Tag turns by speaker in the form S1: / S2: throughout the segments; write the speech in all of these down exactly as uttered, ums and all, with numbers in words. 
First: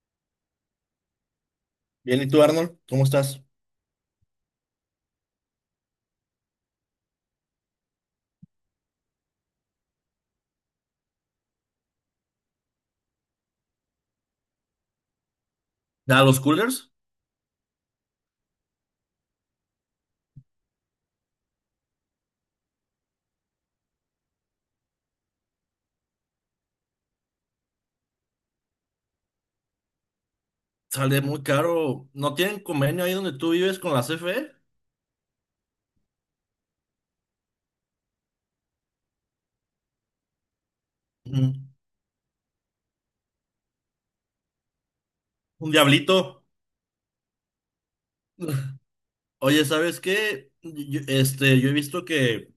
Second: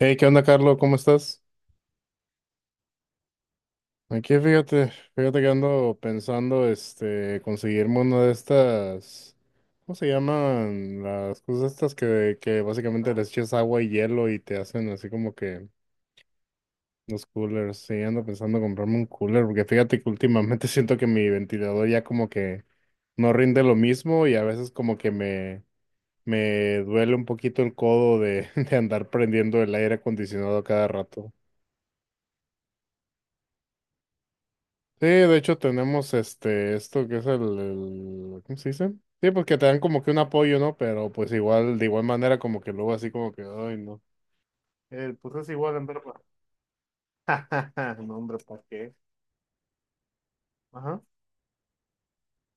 S1: Hey, ¿qué onda, Carlos? ¿Cómo estás?
S2: Bien, ¿y tú, Arnold? ¿Cómo estás?
S1: Aquí, fíjate, fíjate que ando pensando, este, conseguirme una de estas, ¿cómo se llaman? Las cosas estas que, que básicamente les echas agua y hielo y te hacen así como que
S2: A los coolers
S1: los coolers. Sí, ando pensando comprarme un cooler, porque fíjate que últimamente siento que mi ventilador ya como que no rinde lo mismo y a veces como que me, me duele un poquito el codo de, de andar prendiendo el aire acondicionado a cada
S2: sale
S1: rato.
S2: muy caro. ¿No tienen convenio ahí donde tú vives con la C F E?
S1: Sí, de hecho tenemos este, esto que es el, el- ¿cómo se dice? Sí, porque te dan como que un apoyo, ¿no? Pero pues
S2: Mm.
S1: igual, de igual manera como que luego así como que, ay, no. Eh, pues es
S2: Un
S1: igual en verba.
S2: diablito.
S1: No, hombre, ¿para qué?
S2: Oye, ¿sabes qué?
S1: Ajá.
S2: Yo- este, yo he visto que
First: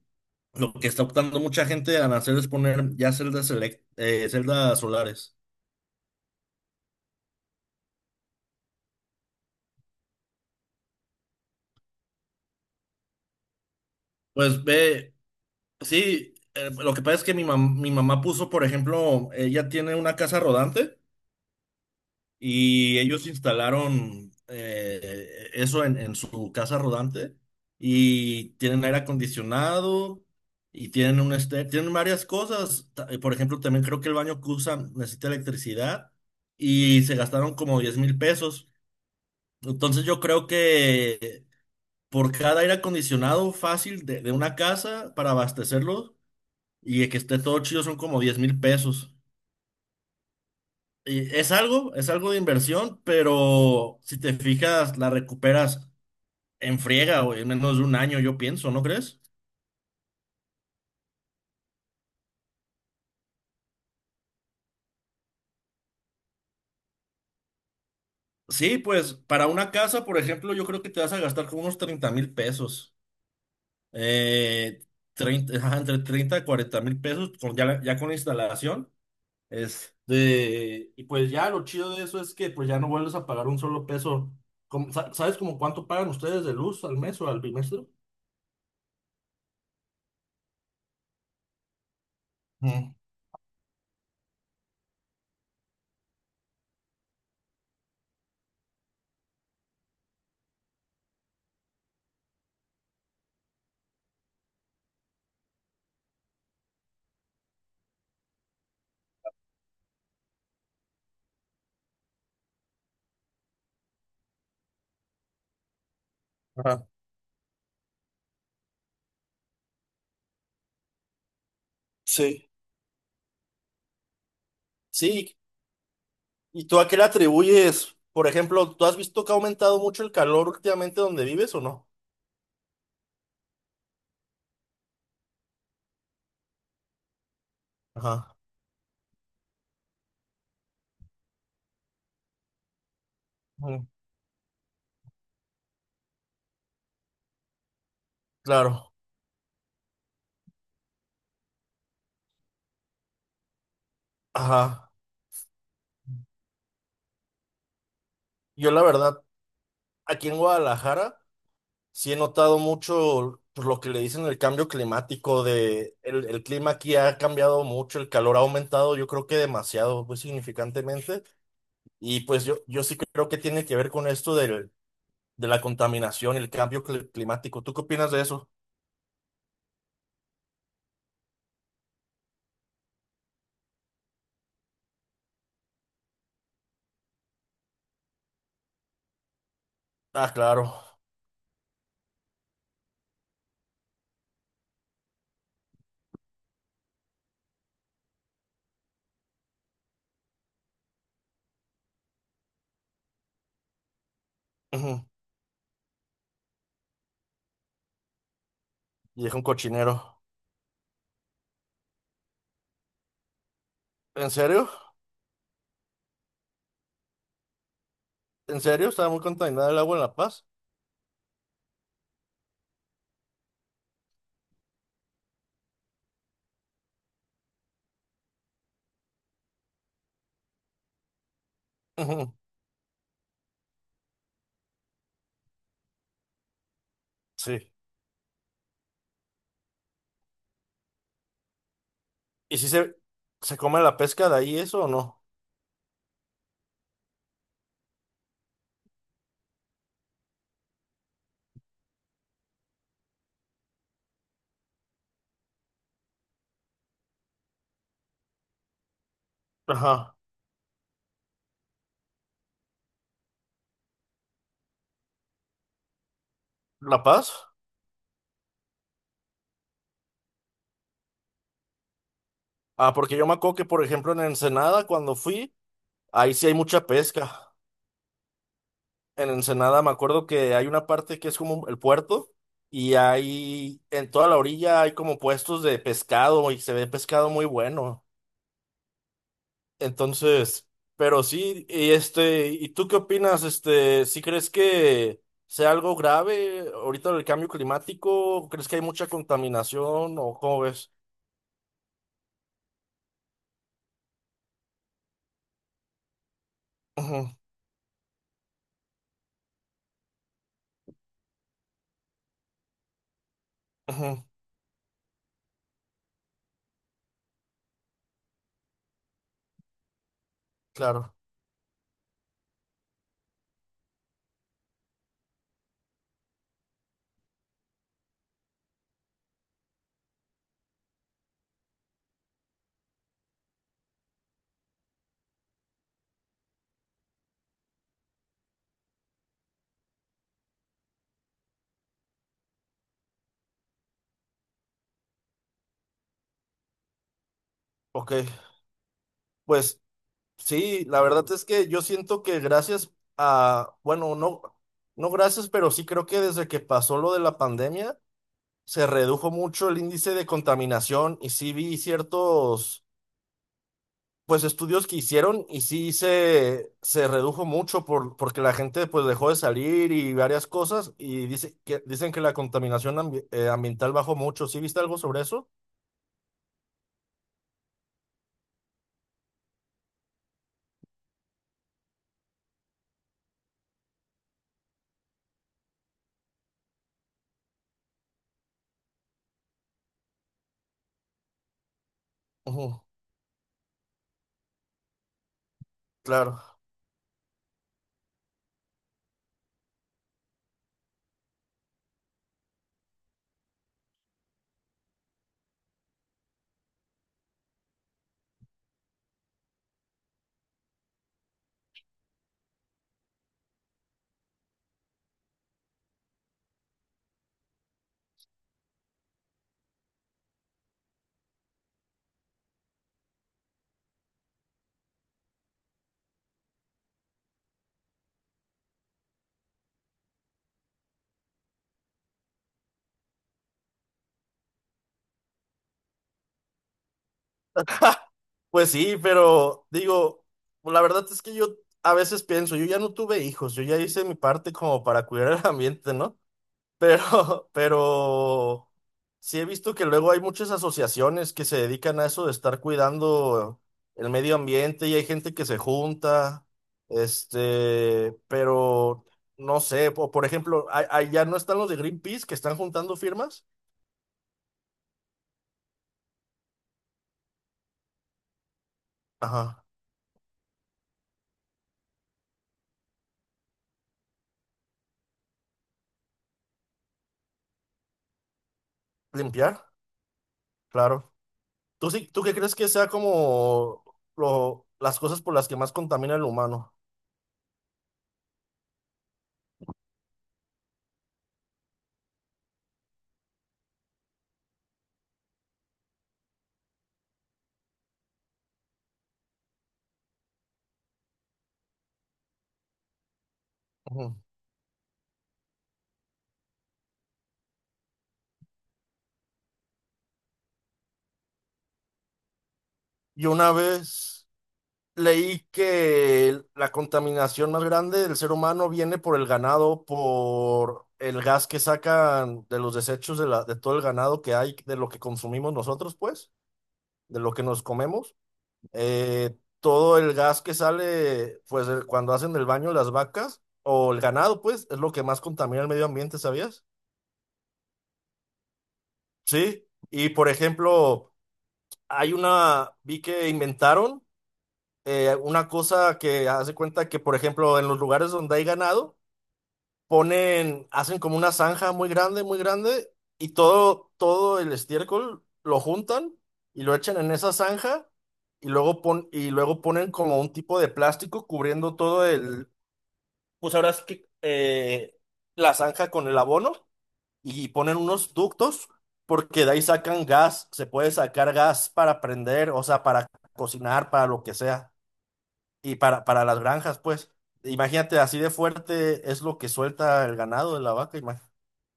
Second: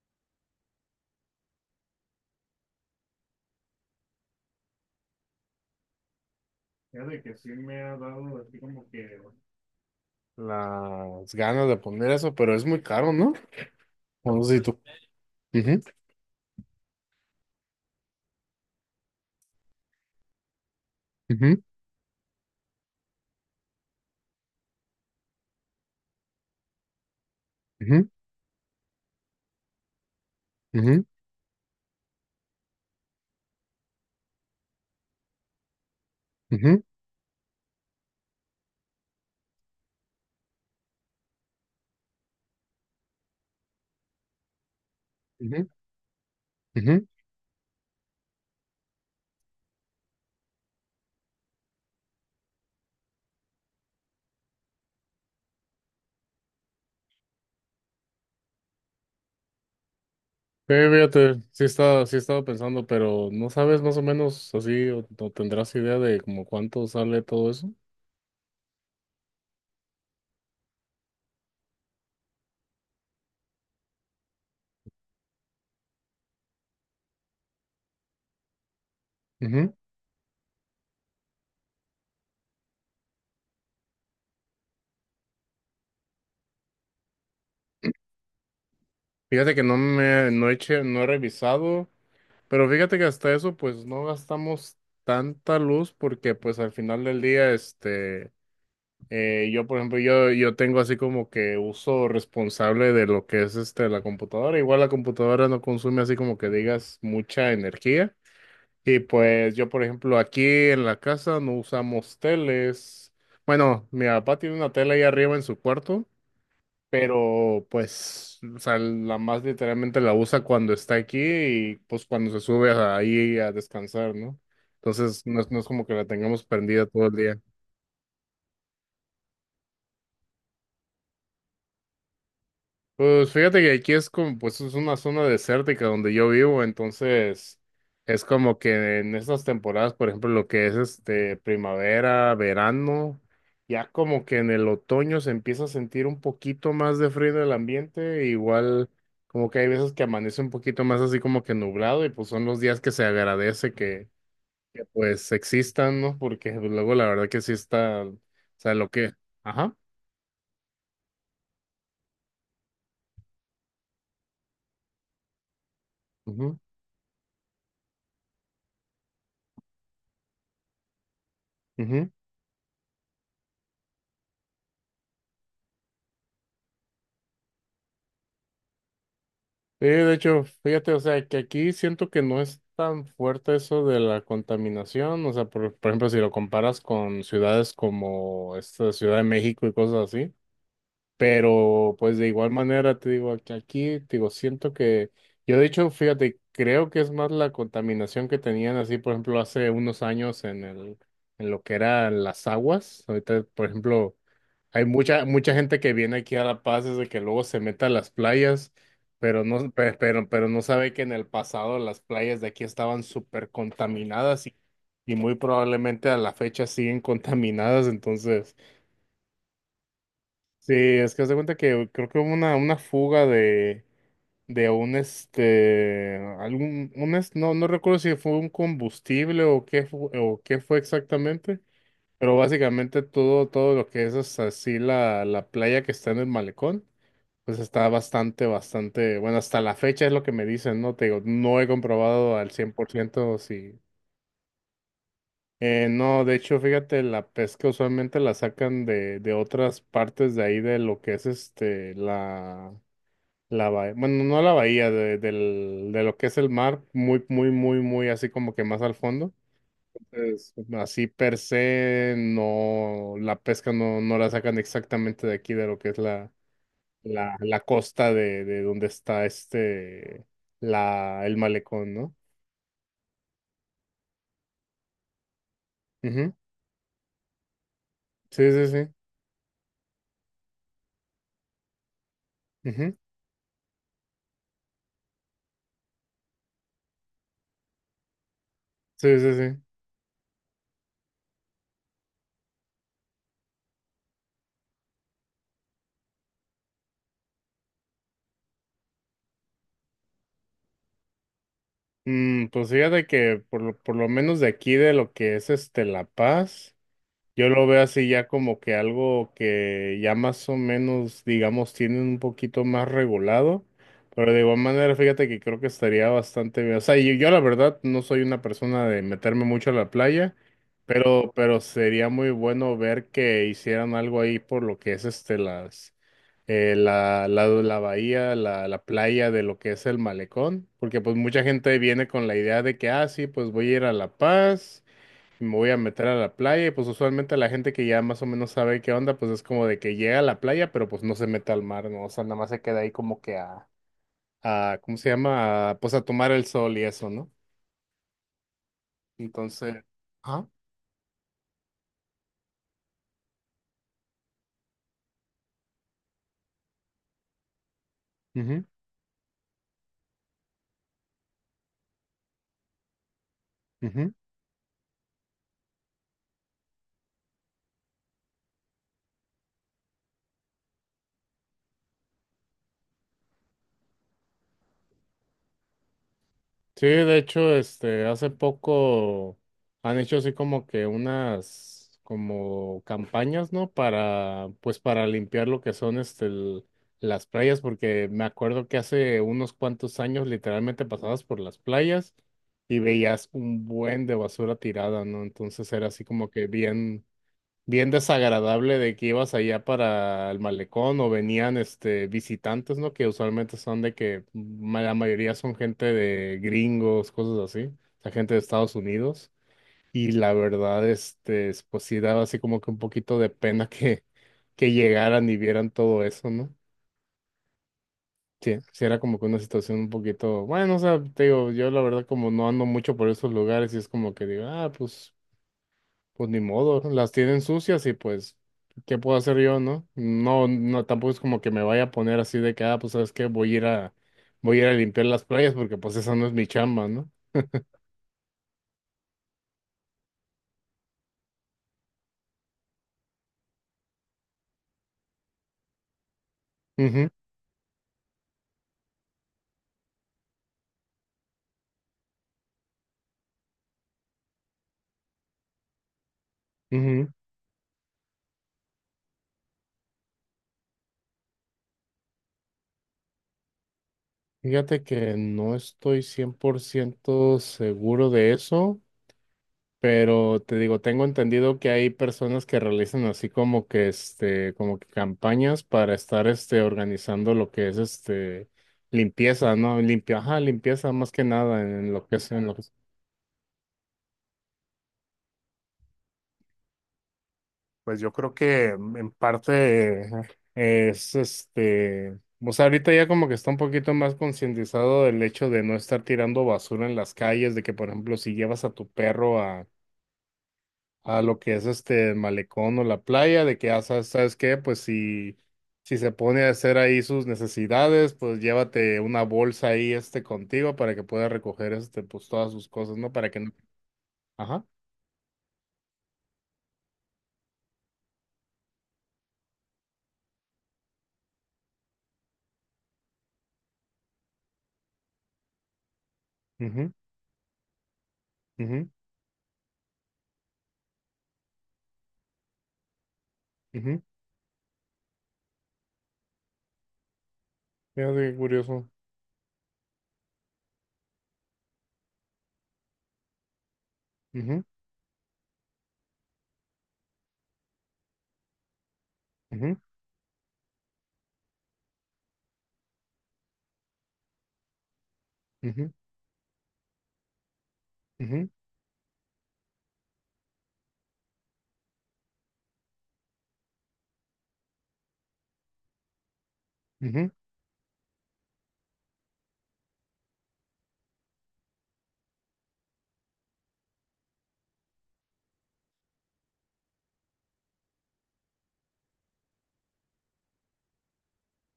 S2: lo que está optando mucha gente a hacer es poner ya celdas, elec- eh, celdas solares.
S1: Fíjate que sí me ha dado así como que las ganas de poner eso, pero es muy caro, ¿no? O no sé si
S2: Pues
S1: tú.
S2: ve,
S1: Ujú,
S2: sí, eh, lo que pasa es que mi mam- mi mamá puso, por ejemplo, ella tiene una casa rodante.
S1: ujú,
S2: Y ellos instalaron eh, eso en, en su casa rodante
S1: ujú,
S2: y tienen aire acondicionado y tienen un este, tienen varias cosas. Ta- eh, Por ejemplo, también creo que el baño que usan necesita electricidad
S1: ujú, ujú,
S2: y se gastaron como diez mil pesos. Entonces yo creo que por cada aire acondicionado fácil de, de una casa para
S1: ujú,
S2: abastecerlo
S1: ujú.
S2: y que esté todo chido son como diez mil pesos. Y es algo, es algo de inversión, pero si te fijas, la recuperas en friega o en menos de un año, yo pienso, ¿no crees?
S1: Sí, fíjate, sí estaba, sí estaba pensando, pero ¿no sabes más o menos así o, o tendrás idea de como cuánto sale todo eso?
S2: Sí, pues para una casa, por ejemplo, yo creo que te vas a gastar como unos treinta mil pesos. Eh, treinta, ajá, entre treinta y cuarenta mil pesos con, ya, la- ya con la instalación.
S1: Ujú.
S2: Este, y pues ya lo chido de eso es que pues ya no vuelves a pagar un solo peso. Como- sa- ¿Sabes como cuánto pagan ustedes de luz al mes o al bimestre?
S1: Fíjate que no me, no he che- no he revisado, pero
S2: Mm,
S1: fíjate que hasta eso pues no gastamos tanta luz porque pues al final del día, este, eh, yo por ejemplo, yo, yo tengo así como que uso responsable de lo que es este, la computadora. Igual la computadora no consume así como que digas mucha energía. Y pues yo, por ejemplo, aquí en la casa no usamos teles. Bueno, mi papá tiene una tele ahí arriba en su cuarto,
S2: ajá.
S1: pero pues, o sea, la más literalmente la usa cuando está aquí y pues cuando se
S2: Sí.
S1: sube a- ahí a descansar, ¿no? Entonces,
S2: Sí,
S1: no es, no es como que la tengamos
S2: ¿y tú
S1: prendida
S2: a qué le
S1: todo el día.
S2: atribuyes? Por ejemplo, ¿tú has visto que ha aumentado mucho el calor últimamente donde vives o no?
S1: Pues fíjate que aquí es como, pues es una zona desértica donde yo vivo, entonces es
S2: Ajá.
S1: como que en estas temporadas, por ejemplo, lo que es este primavera, verano,
S2: Mm.
S1: ya como que en el otoño se empieza a sentir un poquito más de frío en el ambiente, igual
S2: Claro.
S1: como que hay veces que amanece un poquito más así como que nublado y pues son los días que se agradece que, que
S2: Ajá.
S1: pues existan, ¿no? Porque pues, luego la verdad que sí está, o
S2: Yo
S1: sea,
S2: la
S1: lo que,
S2: verdad,
S1: ajá,
S2: aquí en Guadalajara sí he notado mucho pues, lo que le dicen el cambio climático de el, el
S1: mhm.
S2: clima aquí ha cambiado mucho, el calor ha aumentado, yo creo que demasiado, pues significantemente. Y pues yo, yo sí creo que tiene que ver con esto del, de la contaminación y el cambio cli- climático. ¿Tú qué opinas de eso?
S1: Sí, de hecho, fíjate, o sea, que aquí siento que no es tan fuerte eso de la contaminación, o sea, por, por ejemplo, si lo comparas con ciudades como esta Ciudad de México y cosas
S2: Ah,
S1: así,
S2: claro.
S1: pero pues de igual manera te digo que aquí, te digo, siento que yo de hecho, fíjate, creo que es más la contaminación que tenían así, por ejemplo, hace unos años en el, en lo que eran las aguas. Ahorita, por ejemplo, hay
S2: Ujú.
S1: mucha, mucha gente que viene aquí a La Paz desde que luego se mete a las playas,
S2: Y es un
S1: pero no, pe-
S2: cochinero.
S1: pero, pero no sabe que en el pasado las playas de aquí estaban súper
S2: ¿En
S1: contaminadas y,
S2: serio?
S1: y muy probablemente a la fecha siguen contaminadas, entonces.
S2: ¿En serio? Estaba muy contaminada el agua en La Paz.
S1: Sí, es que haz de cuenta que creo que hubo una, una fuga de, de un este algún un es- no, no recuerdo si fue un combustible o qué fu- o qué fue exactamente,
S2: Ujú.
S1: pero básicamente todo, todo lo que es hasta así la, la playa que está en el malecón, pues
S2: Sí.
S1: está bastante, bastante, bueno, hasta la fecha es lo que me dicen, ¿no? Te digo, no he comprobado al
S2: ¿Y si se,
S1: cien por ciento
S2: se
S1: si
S2: come la pesca de ahí eso o no?
S1: eh, no, de hecho, fíjate, la pesca usualmente la sacan de, de otras partes de ahí de lo que es este la la bahía, bueno, no la bahía, de, del- de lo que es el mar, muy, muy, muy, muy así como que más al fondo.
S2: Ajá.
S1: Entonces, así per se, no, la pesca no, no la sacan exactamente de aquí, de lo que es la,
S2: ¿La Paz?
S1: la, la costa de, de donde está este, la, el malecón, ¿no?
S2: Ah, porque yo me acuerdo que, por ejemplo, en Ensenada, cuando fui,
S1: Ujú.
S2: ahí sí hay mucha pesca.
S1: Sí, sí, sí.
S2: En Ensenada me acuerdo que hay una parte que es como el puerto
S1: Ujú.
S2: y ahí en toda la orilla hay como puestos de pescado y se ve pescado muy bueno.
S1: Sí, sí, sí.
S2: Entonces, pero sí, y este, ¿y tú qué opinas? Este, ¿si crees que sea algo grave ahorita el cambio climático? ¿Crees que hay mucha contaminación o cómo ves?
S1: Mm, pues fíjate que por, lo- por lo menos de aquí, de lo que es este La Paz.
S2: Ujú,
S1: Yo lo veo así ya como que algo que ya más o menos, digamos, tienen un poquito más regulado,
S2: ujú,
S1: pero de igual manera, fíjate que creo que estaría bastante bien. O sea, yo, yo la verdad no soy una persona de meterme mucho a la playa,
S2: claro,
S1: pero, pero sería muy bueno ver que hicieran algo ahí por lo que es este las eh, la, la, la bahía, la, la playa de lo que es el malecón, porque pues mucha gente viene con la idea de que, ah, sí, pues voy a ir a La Paz, me voy a meter a la playa y pues usualmente la gente que ya más o menos sabe qué onda, pues es como de que llega a la playa, pero pues no se mete al mar, ¿no? O sea, nada más se queda ahí como que a, a ¿cómo se llama? A, pues a tomar el sol y eso, ¿no?
S2: ok. Pues
S1: Entonces, ajá,
S2: sí, la verdad es que yo siento que gracias a, bueno, no, no gracias, pero sí creo que desde que pasó lo de la pandemia
S1: ujú,
S2: se redujo mucho el índice de contaminación y sí vi ciertos
S1: ujú.
S2: Pues estudios que hicieron y sí se, se redujo mucho por, porque la gente pues dejó de salir y varias cosas y dice que, dicen que la contaminación ambi- eh, ambiental bajó mucho. ¿Sí viste algo sobre eso?
S1: Sí, de hecho, este, hace poco han hecho así como que unas como campañas, ¿no? Para, pues para limpiar lo que son este el- las playas, porque me acuerdo que hace unos cuantos años literalmente pasabas por las playas y
S2: Ujú,
S1: veías un buen de basura tirada, ¿no? Entonces era así como
S2: claro.
S1: que bien bien desagradable de que ibas allá para el malecón o venían este visitantes, ¿no? Que usualmente son de que ma- la mayoría son gente de gringos, cosas así, o sea, gente de Estados Unidos. Y la verdad, este, es- pues sí daba así como que un poquito de pena que, que llegaran y vieran todo eso, ¿no? Sí, sí era como que una situación un poquito, bueno, o sea, te digo, yo la verdad como no ando mucho por esos lugares y es como que digo, ah, pues. Pues ni modo, las tienen sucias y pues, ¿qué puedo hacer yo, no? No, no, tampoco es como que me vaya a poner así de que, ah, pues, ¿sabes qué? Voy a ir a, voy a ir a limpiar las playas porque pues esa no es mi chamba, ¿no?
S2: Pues sí, pero digo, la verdad es que yo a veces pienso, yo ya no tuve hijos, yo ya hice mi parte como para cuidar el ambiente, ¿no?
S1: Ujú,
S2: Pero, pero sí he visto que luego hay muchas asociaciones que se dedican a eso de estar cuidando el medio ambiente y hay gente que se junta,
S1: ujú.
S2: este, pero no sé, po- por ejemplo, a- allá no están los de Greenpeace que están juntando firmas.
S1: Fíjate que no estoy cien por ciento seguro de eso,
S2: Ajá,
S1: pero te digo, tengo entendido que hay personas que realizan así como que, este, como que campañas para estar, este, organizando lo que es, este, limpieza,
S2: limpiar,
S1: ¿no? Limpia, ajá, limpieza más
S2: claro.
S1: que nada en
S2: ¿Tú
S1: en lo
S2: sí,
S1: que
S2: tú
S1: es,
S2: qué
S1: en
S2: crees
S1: lo
S2: que sea como lo, las cosas por las que más contamina el humano?
S1: pues yo creo que en parte eh, es este, o sea, ahorita ya como que está un poquito más concientizado del hecho de no estar tirando basura en las calles, de que por ejemplo si llevas a tu perro a, a lo que es este el malecón o la playa, de que ya sabes,
S2: Ujú.
S1: ¿sabes qué? Pues si, si se pone a hacer ahí sus necesidades, pues llévate una bolsa ahí este contigo para que pueda recoger este pues todas sus cosas, ¿no?
S2: Y
S1: Para que no.
S2: una vez.
S1: Ajá.
S2: Leí que la contaminación más grande del ser humano viene por el ganado, por el gas que sacan de los desechos de, la, de todo el ganado que hay, de lo que consumimos nosotros, pues,
S1: Mhm.
S2: de lo que nos comemos.
S1: Mhm.
S2: Eh, todo el gas que sale, pues, de- cuando hacen el baño las vacas o el
S1: Mhm.
S2: ganado, pues, es lo que más contamina el medio ambiente, ¿sabías?
S1: Fíjate qué curioso.
S2: Sí. Y, por ejemplo, hay una, vi que inventaron
S1: Mhm.
S2: eh, una cosa que hace cuenta que, por ejemplo, en los lugares donde hay ganado,
S1: Mhm.
S2: ponen, hacen como una zanja muy grande, muy grande, y todo, todo el estiércol lo
S1: Mhm.
S2: juntan y lo echan en esa zanja y
S1: Ujú,
S2: luego pon, y luego ponen como un tipo de plástico cubriendo todo el, pues ahora es que eh, la zanja con el abono
S1: ujú.
S2: y ponen unos ductos porque de ahí sacan gas, se puede sacar gas para prender, o sea, para cocinar, para lo que sea, y para, para las granjas, pues. Imagínate, así de fuerte es lo que suelta el ganado de la vaca.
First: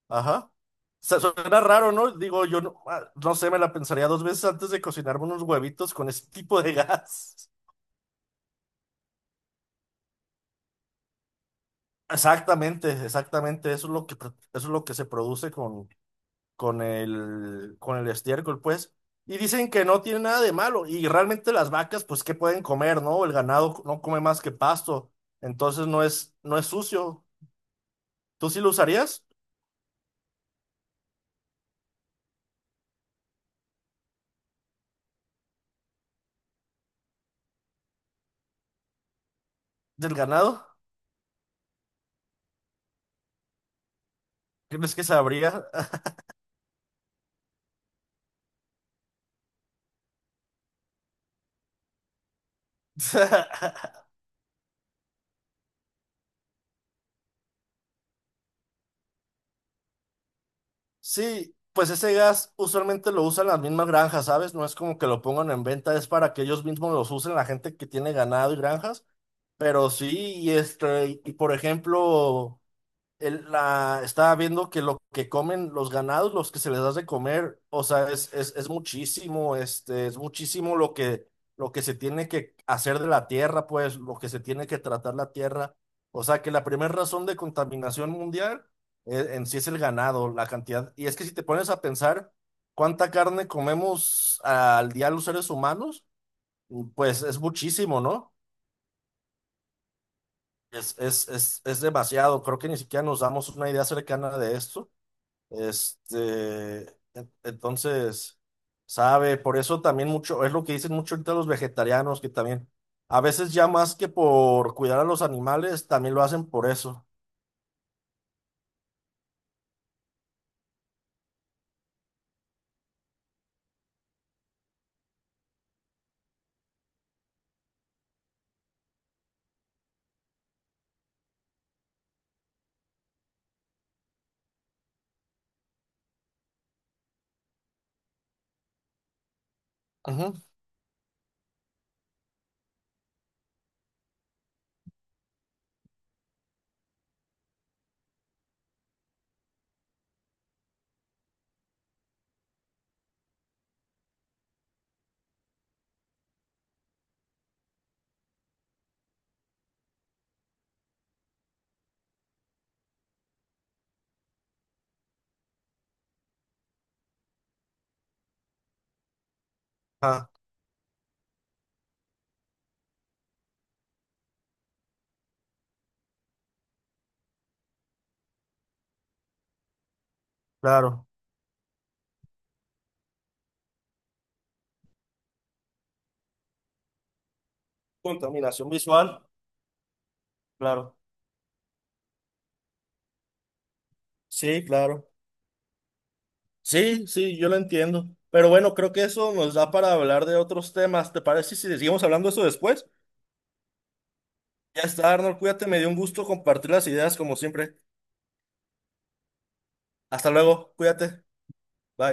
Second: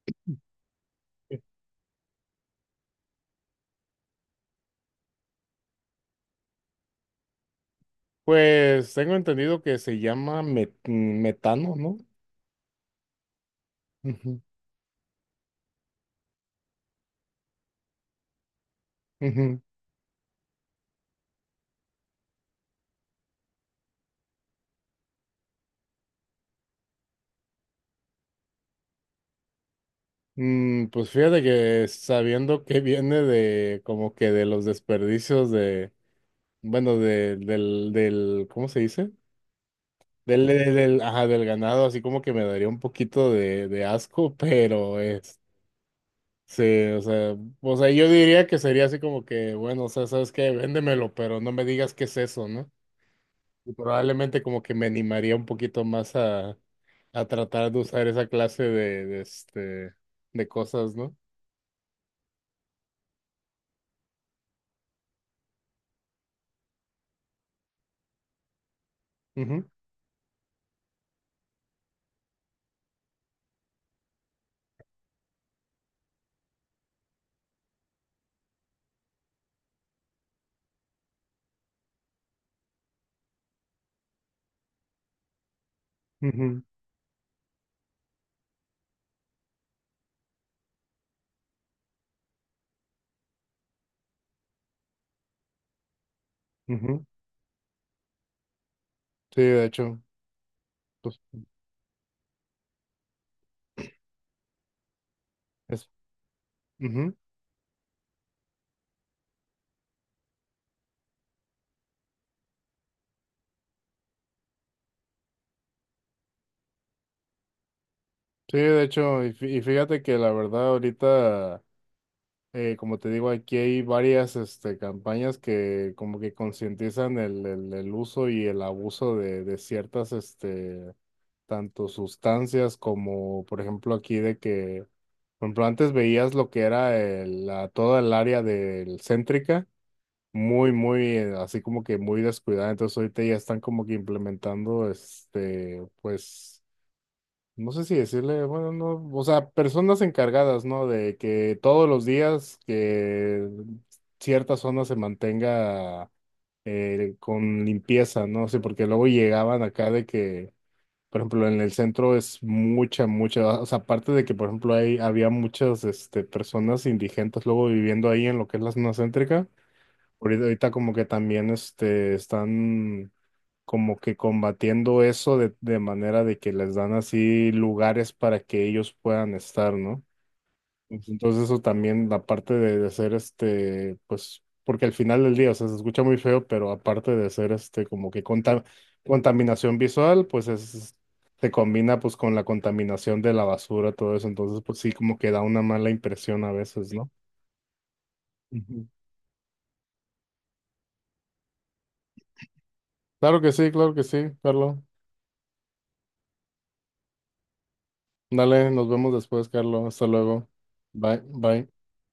S2: Ajá. Su- Suena raro, ¿no? Digo, yo no, ah, no sé, me la pensaría dos veces antes de cocinarme unos huevitos con ese tipo de gas.
S1: Pues tengo entendido que se llama met- metano, ¿no?
S2: Exactamente, exactamente. Eso es lo que, pro-
S1: Ujú,
S2: eso es lo que se produce con, con el, con el estiércol, pues. Y
S1: ujú.
S2: dicen que no tiene nada de malo. Y realmente las vacas, pues, ¿qué pueden comer, no? El ganado no come más que pasto. Entonces no es, no es sucio. ¿Tú sí lo usarías
S1: Mm, pues fíjate que sabiendo que viene de como que de los desperdicios de, bueno, de, del, del, ¿cómo se dice?
S2: del
S1: Del,
S2: ganado?
S1: del, del- ajá, del ganado, así como que me daría un poquito de, de asco,
S2: ¿Crees
S1: pero
S2: que
S1: es,
S2: sabría?
S1: sí, o sea, o sea, yo diría que sería así como que, bueno, o sea, ¿sabes qué? Véndemelo, pero no me digas qué es eso, ¿no? Y probablemente como que me animaría un poquito más a, a tratar de usar esa clase de, de, este, de cosas, ¿no?
S2: Sí, pues ese gas usualmente lo usan las mismas granjas, ¿sabes? No es como que lo pongan en venta, es para que ellos mismos los usen, la gente que tiene ganado y granjas.
S1: Ujú,
S2: Pero sí, y este, y por ejemplo el- la, estaba viendo que lo que comen los ganados, los que se les da de comer, o sea, es, es, es muchísimo, este, es muchísimo lo que, lo que se tiene que hacer de la tierra, pues, lo que se tiene que tratar la tierra. O sea, que la
S1: ujú,
S2: primera razón de contaminación mundial eh, en sí es el ganado, la cantidad. Y es que si te pones a pensar cuánta carne comemos al día los seres humanos,
S1: ujú.
S2: pues es muchísimo, ¿no?
S1: Sí, de hecho,
S2: Es,
S1: pues
S2: es, es, es demasiado. Creo que ni siquiera nos damos una idea cercana de esto.
S1: es-
S2: Este,
S1: ujú.
S2: en- entonces, sabe, por eso también mucho, es lo que dicen mucho ahorita los vegetarianos, que también, a veces ya más que por cuidar a los animales, también lo hacen por eso.
S1: Sí, de hecho, y fí- y fíjate que la verdad ahorita, eh, como te digo, aquí hay varias este, campañas que como que concientizan el, el, el uso y el abuso de, de ciertas este, tanto sustancias como, por ejemplo, aquí de que, por ejemplo, antes veías lo que era el- la, toda el área del Céntrica,
S2: Ujú.
S1: muy, muy, eh, así como que muy descuidada, entonces ahorita ya están como que implementando, este, pues, no sé si decirle, bueno, no, o sea, personas encargadas, ¿no? De que todos los días que cierta zona se mantenga eh, con limpieza, ¿no? Sí, porque luego llegaban acá de que por ejemplo, en el centro es mucha, mucha, o sea, aparte de que, por ejemplo, hay había muchas, este, personas indigentes luego viviendo ahí en lo que es la zona céntrica,
S2: Ah,
S1: ahorita, ahorita como que también, este, están como que combatiendo eso de, de manera de que les dan así lugares para que ellos puedan estar, ¿no?
S2: claro.
S1: Pues, entonces eso también, la parte de, de ser este, pues, porque al final del día, o sea, se escucha muy feo, pero aparte de ser este, como que conta-
S2: Contaminación visual,
S1: contaminación visual, pues es,
S2: claro.
S1: se combina pues con la contaminación de la basura, todo eso, entonces
S2: Sí,
S1: pues sí,
S2: claro.
S1: como que da una mala impresión a veces,
S2: Sí,
S1: ¿no?
S2: sí, yo lo entiendo. Pero bueno,
S1: Ujú.
S2: creo que eso nos da para hablar de otros temas. ¿Te parece si seguimos hablando de eso después?
S1: Claro que sí, claro que sí, Carlos.
S2: Ya está, Arnold, cuídate, me dio un gusto compartir las ideas como siempre.
S1: Dale, nos vemos después, Carlos. Hasta
S2: Hasta
S1: luego.
S2: luego,
S1: Bye,
S2: cuídate.
S1: bye.
S2: Bye.